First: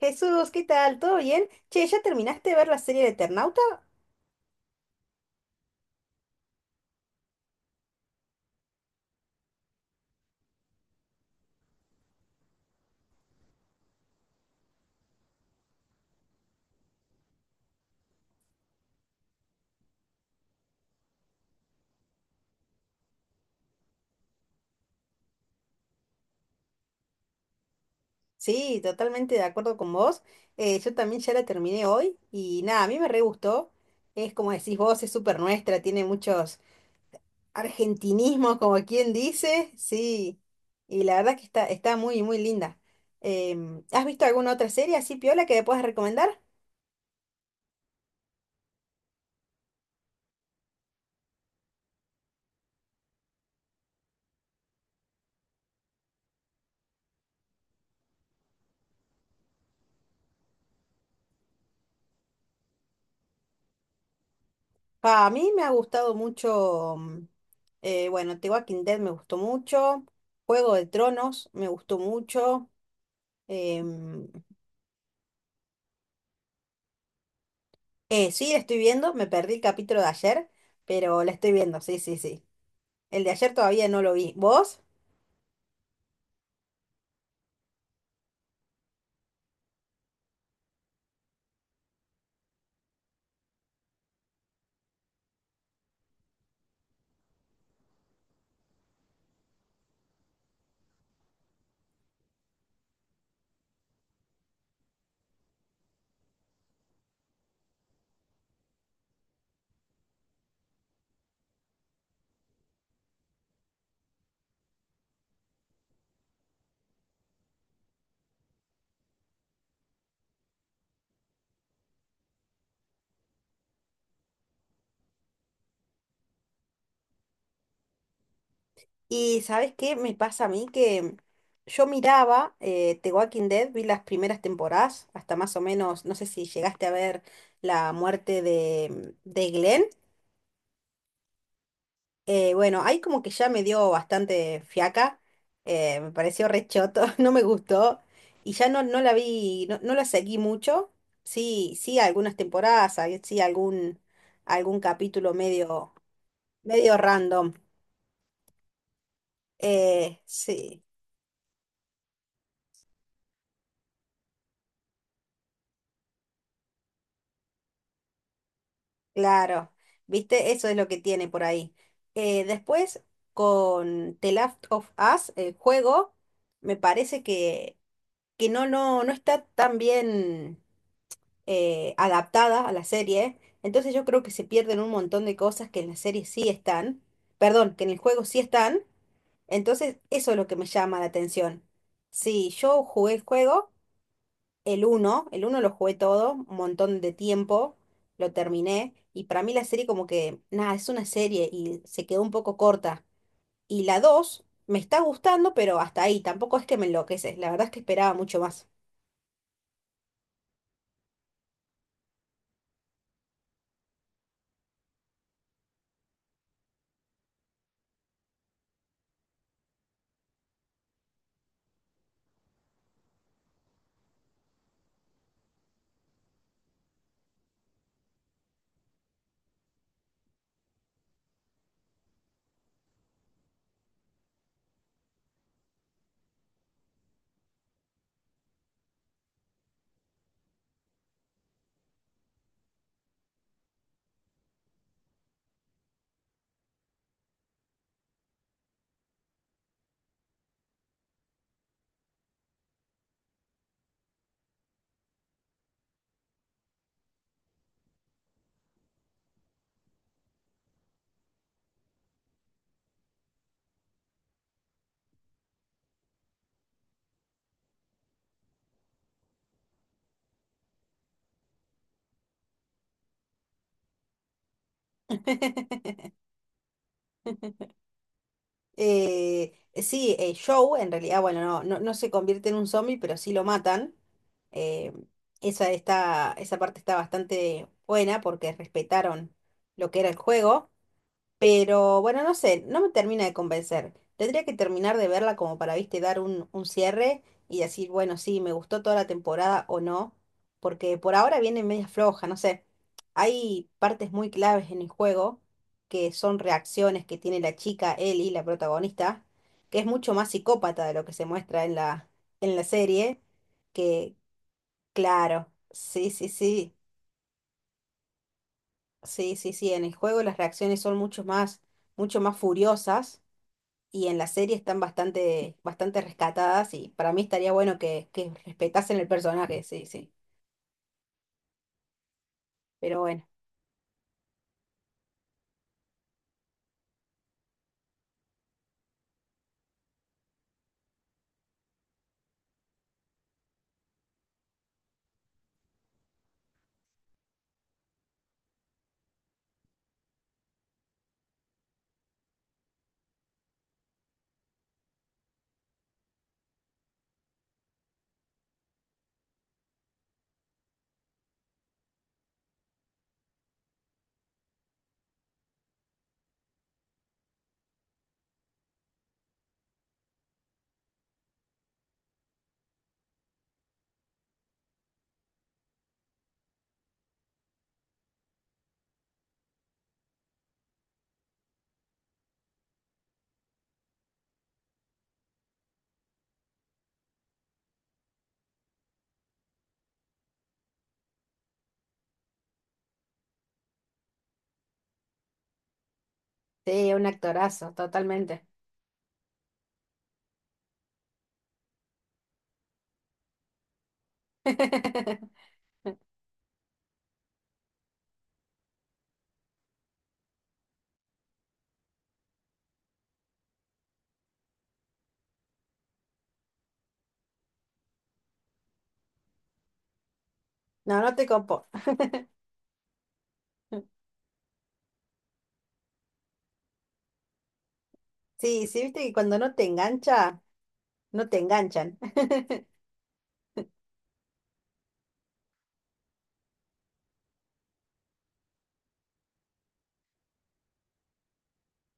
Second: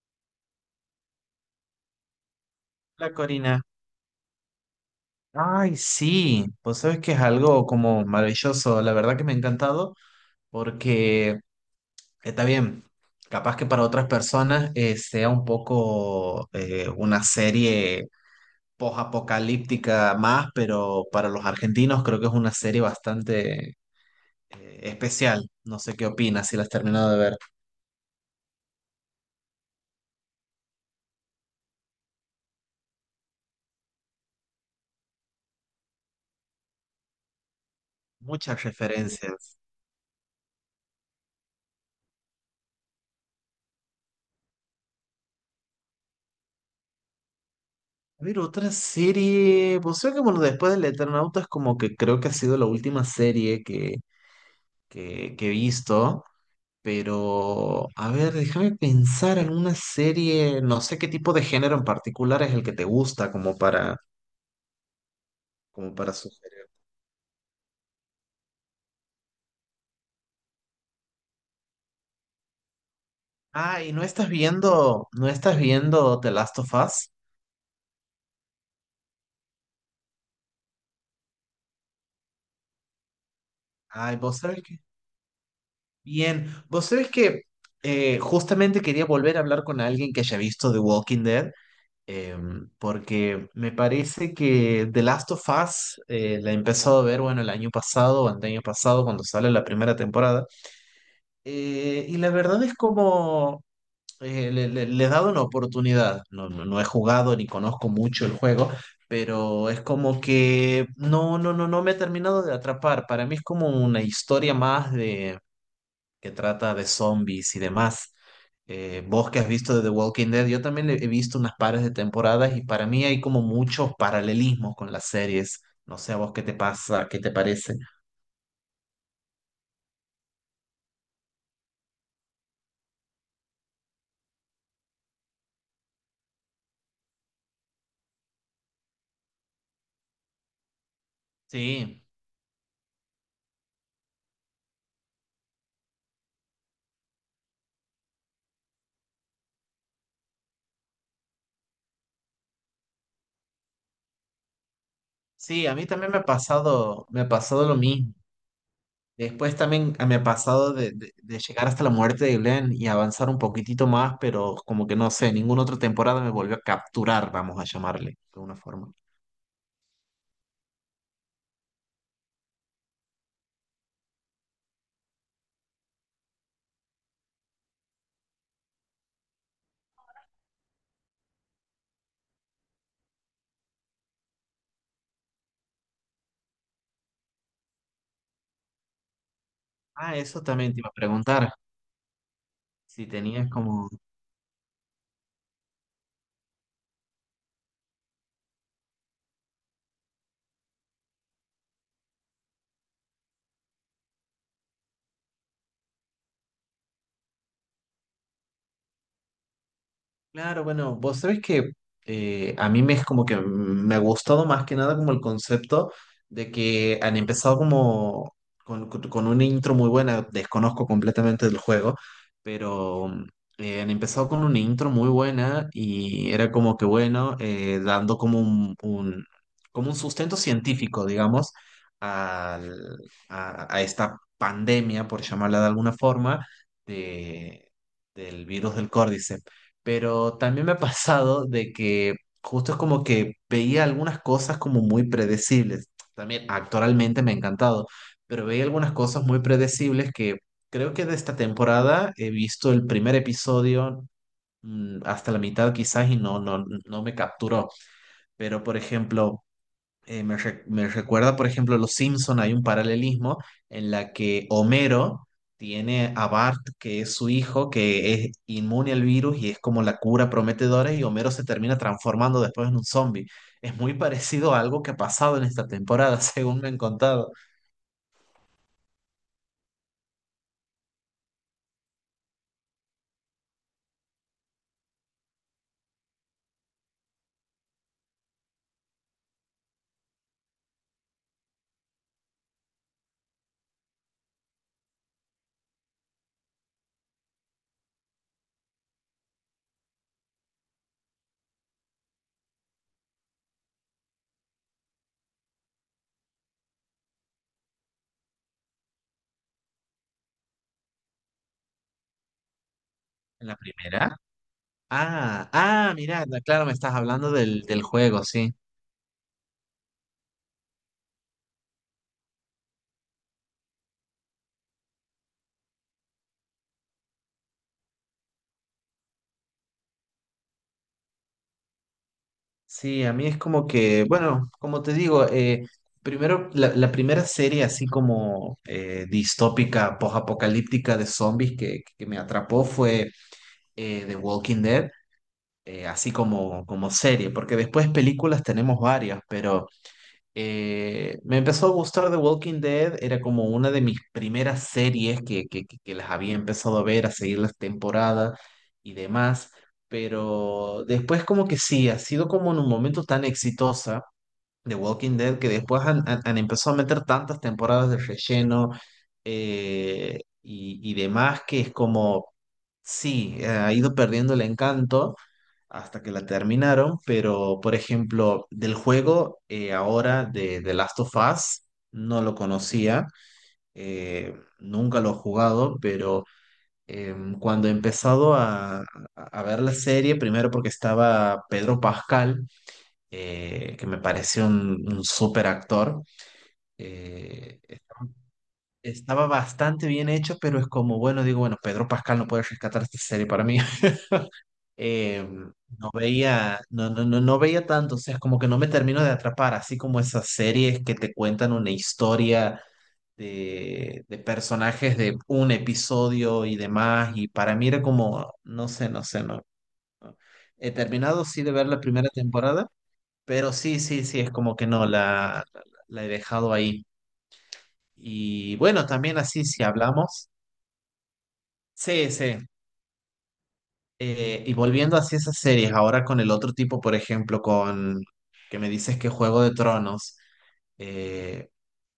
Jesús, ¿qué tal? ¿Todo bien? Che, ¿ya terminaste de ver la serie de La Eternauta? Corina. Ay, sí, vos sabés que es algo como maravilloso, la verdad que me ha encantado, porque está bien, capaz que para otras personas sea un poco una serie post-apocalíptica más, pero para los argentinos creo que es una serie bastante especial. No sé qué opinas si la has terminado de ver. Sí, totalmente de acuerdo con vos. Yo también ya la terminé hoy y nada, a mí me re gustó. Es como decís vos, es súper nuestra, tiene muchos argentinismos, Muchas como quien referencias. dice. Sí, y la verdad que está muy, muy linda. ¿Has visto alguna otra serie así, Piola, que me puedas recomendar? A ver, otra serie, vos sabés que bueno, después del Eternauta es como que creo que ha sido la última serie que he visto, pero a ver, déjame pensar alguna serie, no sé qué tipo de género en particular es el que te gusta como para, Pa, a mí me ha como para gustado sugerir. mucho, bueno, The Walking Dead me gustó mucho, Juego de Tronos me gustó mucho. Ah, y no Em, estás viendo, no estás viendo The Last of Us. Sí, la estoy viendo, me perdí el capítulo de ayer, pero la estoy viendo, sí, sí, sí. El de ayer todavía no lo Ay, vi. vos sabés que. ¿Vos? Bien, vos sabés que justamente quería volver a hablar con alguien que haya visto The Walking Dead. Porque me parece que The Last of Us la he empezado a ver, bueno, el año pasado o el año pasado cuando sale la primera temporada. Y la verdad es como le he dado una oportunidad. No, no, no he jugado ni conozco mucho el juego, pero es como que no, no me he terminado de atrapar. Para mí es como una historia más de que trata de zombies y demás. Vos que has visto de The Walking Dead, yo también he visto unas pares de temporadas y para mí hay como muchos paralelismos con las series. No sé a vos qué te pasa, qué te parece. Y ¿sabes qué me pasa a mí? Que yo miraba The Walking Dead, vi las primeras temporadas, hasta más o menos, no sé si llegaste a ver la muerte de Glenn. Sí, Bueno, ahí como que ya me dio bastante fiaca, me pareció re choto, no me gustó y ya no, no la vi, no, no la seguí mucho, sí, sí algunas temporadas, algún capítulo sí, a mí medio, también medio me ha random, pasado lo mismo. Después también ah, me ha pasado sí, de llegar hasta la muerte de Glenn y avanzar un poquitito más, pero como que no sé, ninguna otra temporada me volvió a capturar, vamos a llamarle, de alguna forma. claro, viste, eso es lo que tiene por ahí. Después con The Last of Us, el juego, me parece que, que no, no, no está tan bien adaptada a la serie. Entonces yo creo que se pierden un montón de cosas que en la serie sí están, perdón, que en el juego sí están. Entonces Ah, eso es eso lo que me también te iba a llama la preguntar, atención. Sí, yo si jugué el tenías juego, como el uno lo jugué todo, un montón de tiempo, lo terminé. Y para mí la serie como que, nada, es una serie y se quedó un poco corta. Y la 2 me está gustando, pero hasta ahí, tampoco es que me enloquece. La verdad es que esperaba mucho más. claro, bueno, vos sabés que a mí me es como que me ha gustado más que nada como el concepto de que han empezado como con una intro muy buena, desconozco completamente del juego, pero han empezado con una intro muy buena y era como que bueno, dando como como un sustento científico, digamos, al- a esta pandemia, por llamarla de alguna forma, de, del virus del Córdice, pero también me ha pasado de que justo es como que veía algunas cosas como muy predecibles. También actualmente me ha encantado, pero veía algunas cosas muy predecibles que creo que de esta temporada he visto el primer episodio hasta la mitad quizás y no, no me capturó. Pero por ejemplo me recuerda, por ejemplo, Los Simpson, hay un paralelismo en la que Homero tiene a Bart, que es su hijo, que es inmune al virus y es como la cura prometedora, y Homero se termina transformando después en un zombie. Es muy parecido a algo que ha pasado en esta temporada, según me han contado. Eh, sí, Joe, en realidad, bueno, no, no, no se convierte en un zombie, pero sí lo matan. Eh, Está, esa parte está bastante buena porque respetaron lo que era el juego. Pero bueno, no sé, no me termina de convencer. Tendría que terminar de verla como para, viste, dar un cierre y decir, bueno, sí, me gustó toda la temporada o no, porque por ahora viene media floja, no sé. Hay partes muy claves en el juego que son reacciones que tiene la chica Ellie, la protagonista, que es mucho más psicópata de lo que se muestra en en la serie, ¿En la que primera? claro, Ah, ah, sí, mira, sí, claro, me sí, estás hablando del juego, sí. sí, sí, sí, en el juego las reacciones son mucho más furiosas y en la serie están bastante rescatadas y para mí estaría bueno que respetasen el personaje, sí, sí. Pero Sí, a bueno, mí es como que, bueno, como te digo, primero, la primera serie así como distópica, post-apocalíptica de zombies que me atrapó fue The Walking Dead, así como, como serie, porque después películas tenemos varias, pero me empezó a gustar The Walking Dead, era como una de mis primeras series que las había empezado a ver, a seguir las temporadas y demás, pero después como que sí, ha sido como en un momento tan exitosa The Walking Dead que después han empezado a meter tantas temporadas de relleno y demás que es como, sí, ha ido perdiendo el encanto hasta que la terminaron, pero por ejemplo, del juego ahora de The Last of Us, no lo conocía, nunca lo he jugado, pero cuando he empezado a ver la serie, primero porque estaba Pedro Pascal, que me pareció un súper actor, sí, un eh, actorazo, totalmente. estaba bastante bien hecho, pero es como, bueno, digo, bueno, Pedro Pascal no puede rescatar esta serie para mí. Eh, no veía, no veía tanto, o sea, como que no me termino de atrapar, así como esas series que te cuentan una historia de personajes de un episodio y demás, y para mí era como, no sé, no sé, no. No. He No, no terminado te sí de ver copo. la primera temporada, pero sí, sí, sí, es como que no, la he dejado ahí. Y Sí, sí, bueno, viste que también cuando así no si te hablamos. engancha, no te enganchan. Sí, sí. Y volviendo hacia esas series, ahora con el otro tipo, por ejemplo, con que me dices que Juego de Tronos, eh,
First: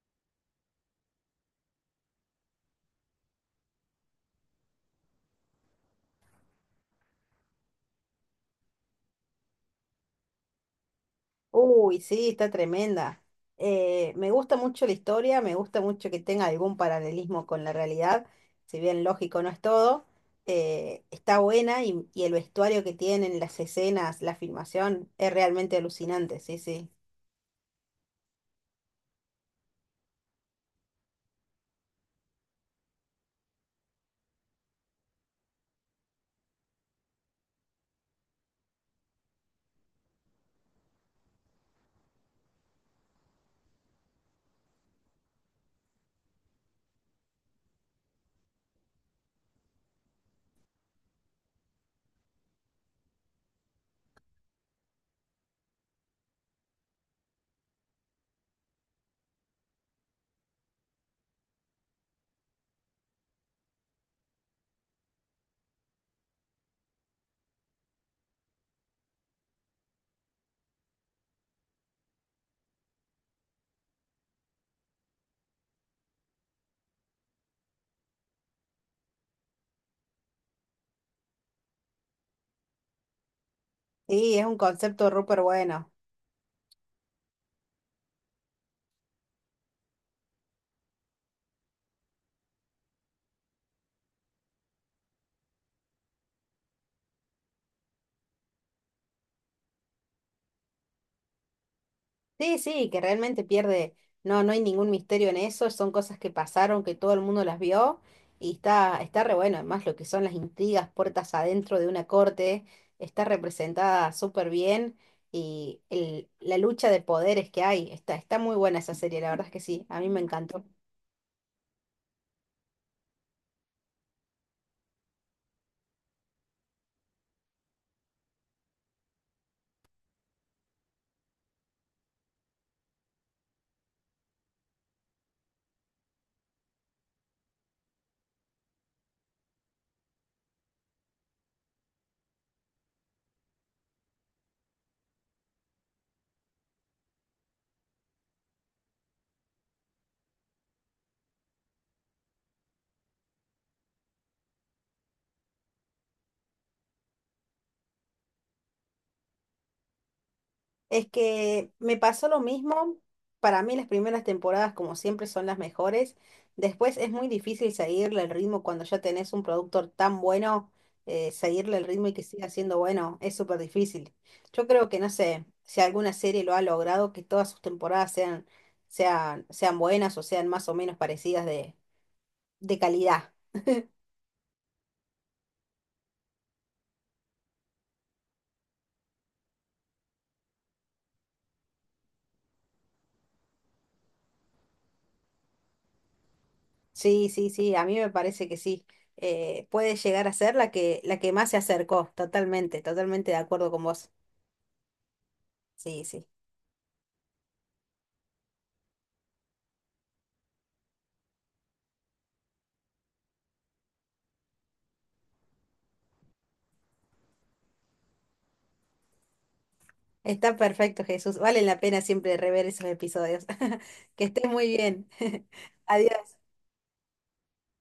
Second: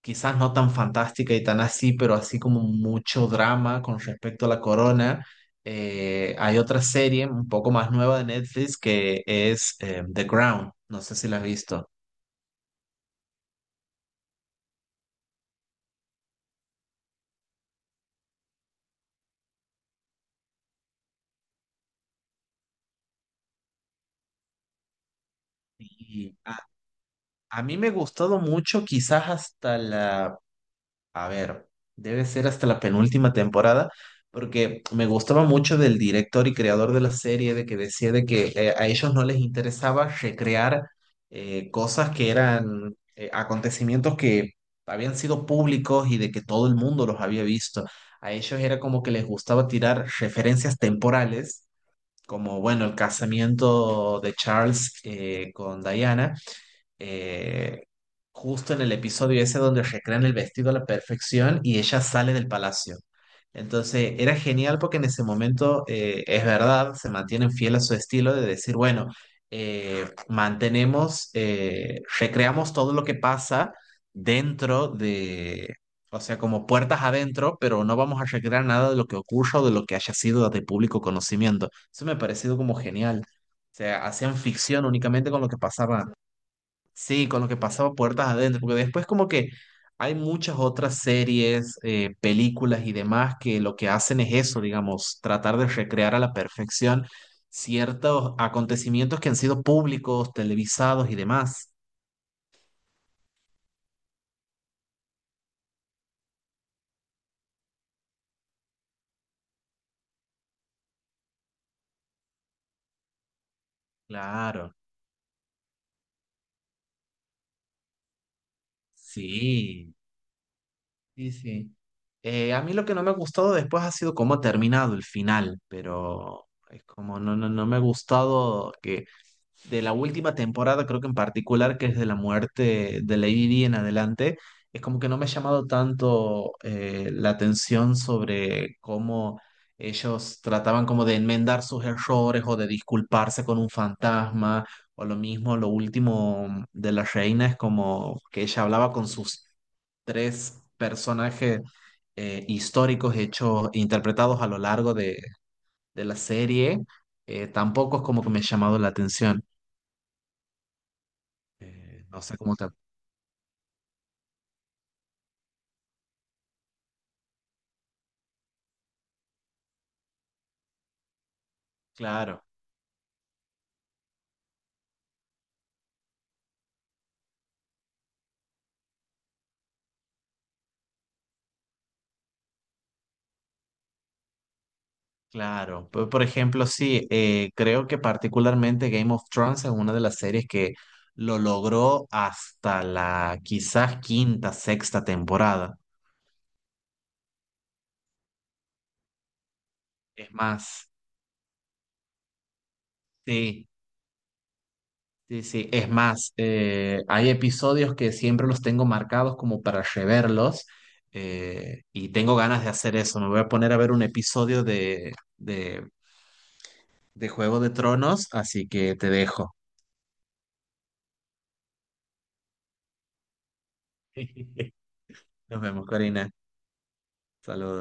quizás no tan fantástica y tan así, pero así como mucho drama con respecto a la corona. Eh, hay otra serie un poco más nueva de Netflix que es The Crown, no sé si la has visto. Uy, sí, está tremenda. Me gusta mucho la historia, me gusta mucho que tenga algún paralelismo con la realidad, si bien lógico no es todo. Está buena y el vestuario que tienen, las escenas, la filmación, es realmente Y alucinante, sí, sí. a mí me ha gustado mucho, quizás hasta la a ver, debe ser hasta la penúltima temporada, porque me gustaba mucho del director y creador de la serie, de que decía de que a ellos no les interesaba recrear cosas que eran acontecimientos que habían sido públicos y de que todo el mundo los había visto. A ellos era como que les gustaba tirar referencias temporales, como bueno, el casamiento de Charles con Diana, eh, justo en el episodio ese donde recrean el vestido a la perfección y ella sale del palacio. Entonces era genial porque en ese momento es verdad, se mantienen fiel a su estilo de decir, bueno, recreamos todo lo que pasa dentro de, o sea, como puertas adentro, pero no vamos a recrear nada de lo que ocurra o de lo que haya sido de público conocimiento. Eso me ha parecido como genial. O sea, hacían Sí, es un ficción concepto únicamente súper con lo que bueno. pasaba sí, con lo que pasaba puertas adentro, porque después como que hay muchas otras series, películas y demás que lo que hacen es eso, digamos, tratar de recrear a la perfección ciertos acontecimientos que han sido públicos, televisados y demás. Sí, sí, que realmente pierde, no, no hay ningún misterio en eso, son cosas que pasaron, que todo el mundo las vio y está, está re bueno, además lo que son las intrigas, puertas adentro de una corte, está representada súper Claro, bien y la lucha de poderes que hay, está, está muy buena esa serie, la verdad es que sí, sí, a mí me encantó. sí, sí. A mí lo que no me ha gustado después ha sido cómo ha terminado el final, pero es como no, no me ha gustado que de la última temporada, creo que en particular, que es de la muerte de Lady Di en adelante, es como que no me ha llamado tanto la atención sobre cómo ellos trataban como de enmendar sus errores o de disculparse con un fantasma, o lo mismo, lo último de la reina es como que ella hablaba con sus tres personajes históricos hechos, interpretados a lo largo de la serie. Tampoco es como que me ha llamado la atención. Es que me No pasó sé lo cómo te... mismo. Para mí las primeras temporadas, como siempre, son las mejores. Después es muy difícil seguirle el ritmo cuando ya tenés un productor tan bueno, seguirle el ritmo y que Claro, siga siendo bueno, es súper difícil. Yo creo que, no sé, si alguna serie lo ha logrado, que todas sus temporadas sean, sean buenas o sean más o menos parecidas de calidad. claro. Por ejemplo, sí, creo que particularmente Game of Thrones es una de las series que lo logró hasta la quizás quinta, sexta temporada. Sí, sí, sí, a mí me parece que sí. Puede llegar Es a ser más, la que más se acercó, totalmente, totalmente de sí, acuerdo con vos. sí, sí. Es Sí, sí. más, hay episodios que siempre los tengo marcados como para reverlos y tengo ganas de hacer eso. Me voy a poner a ver un episodio de Juego de Tronos, así que te dejo. Está perfecto, Jesús. Vale la pena siempre rever esos episodios. Que estés muy bien. Nos vemos, Corina. Adiós. Saludos.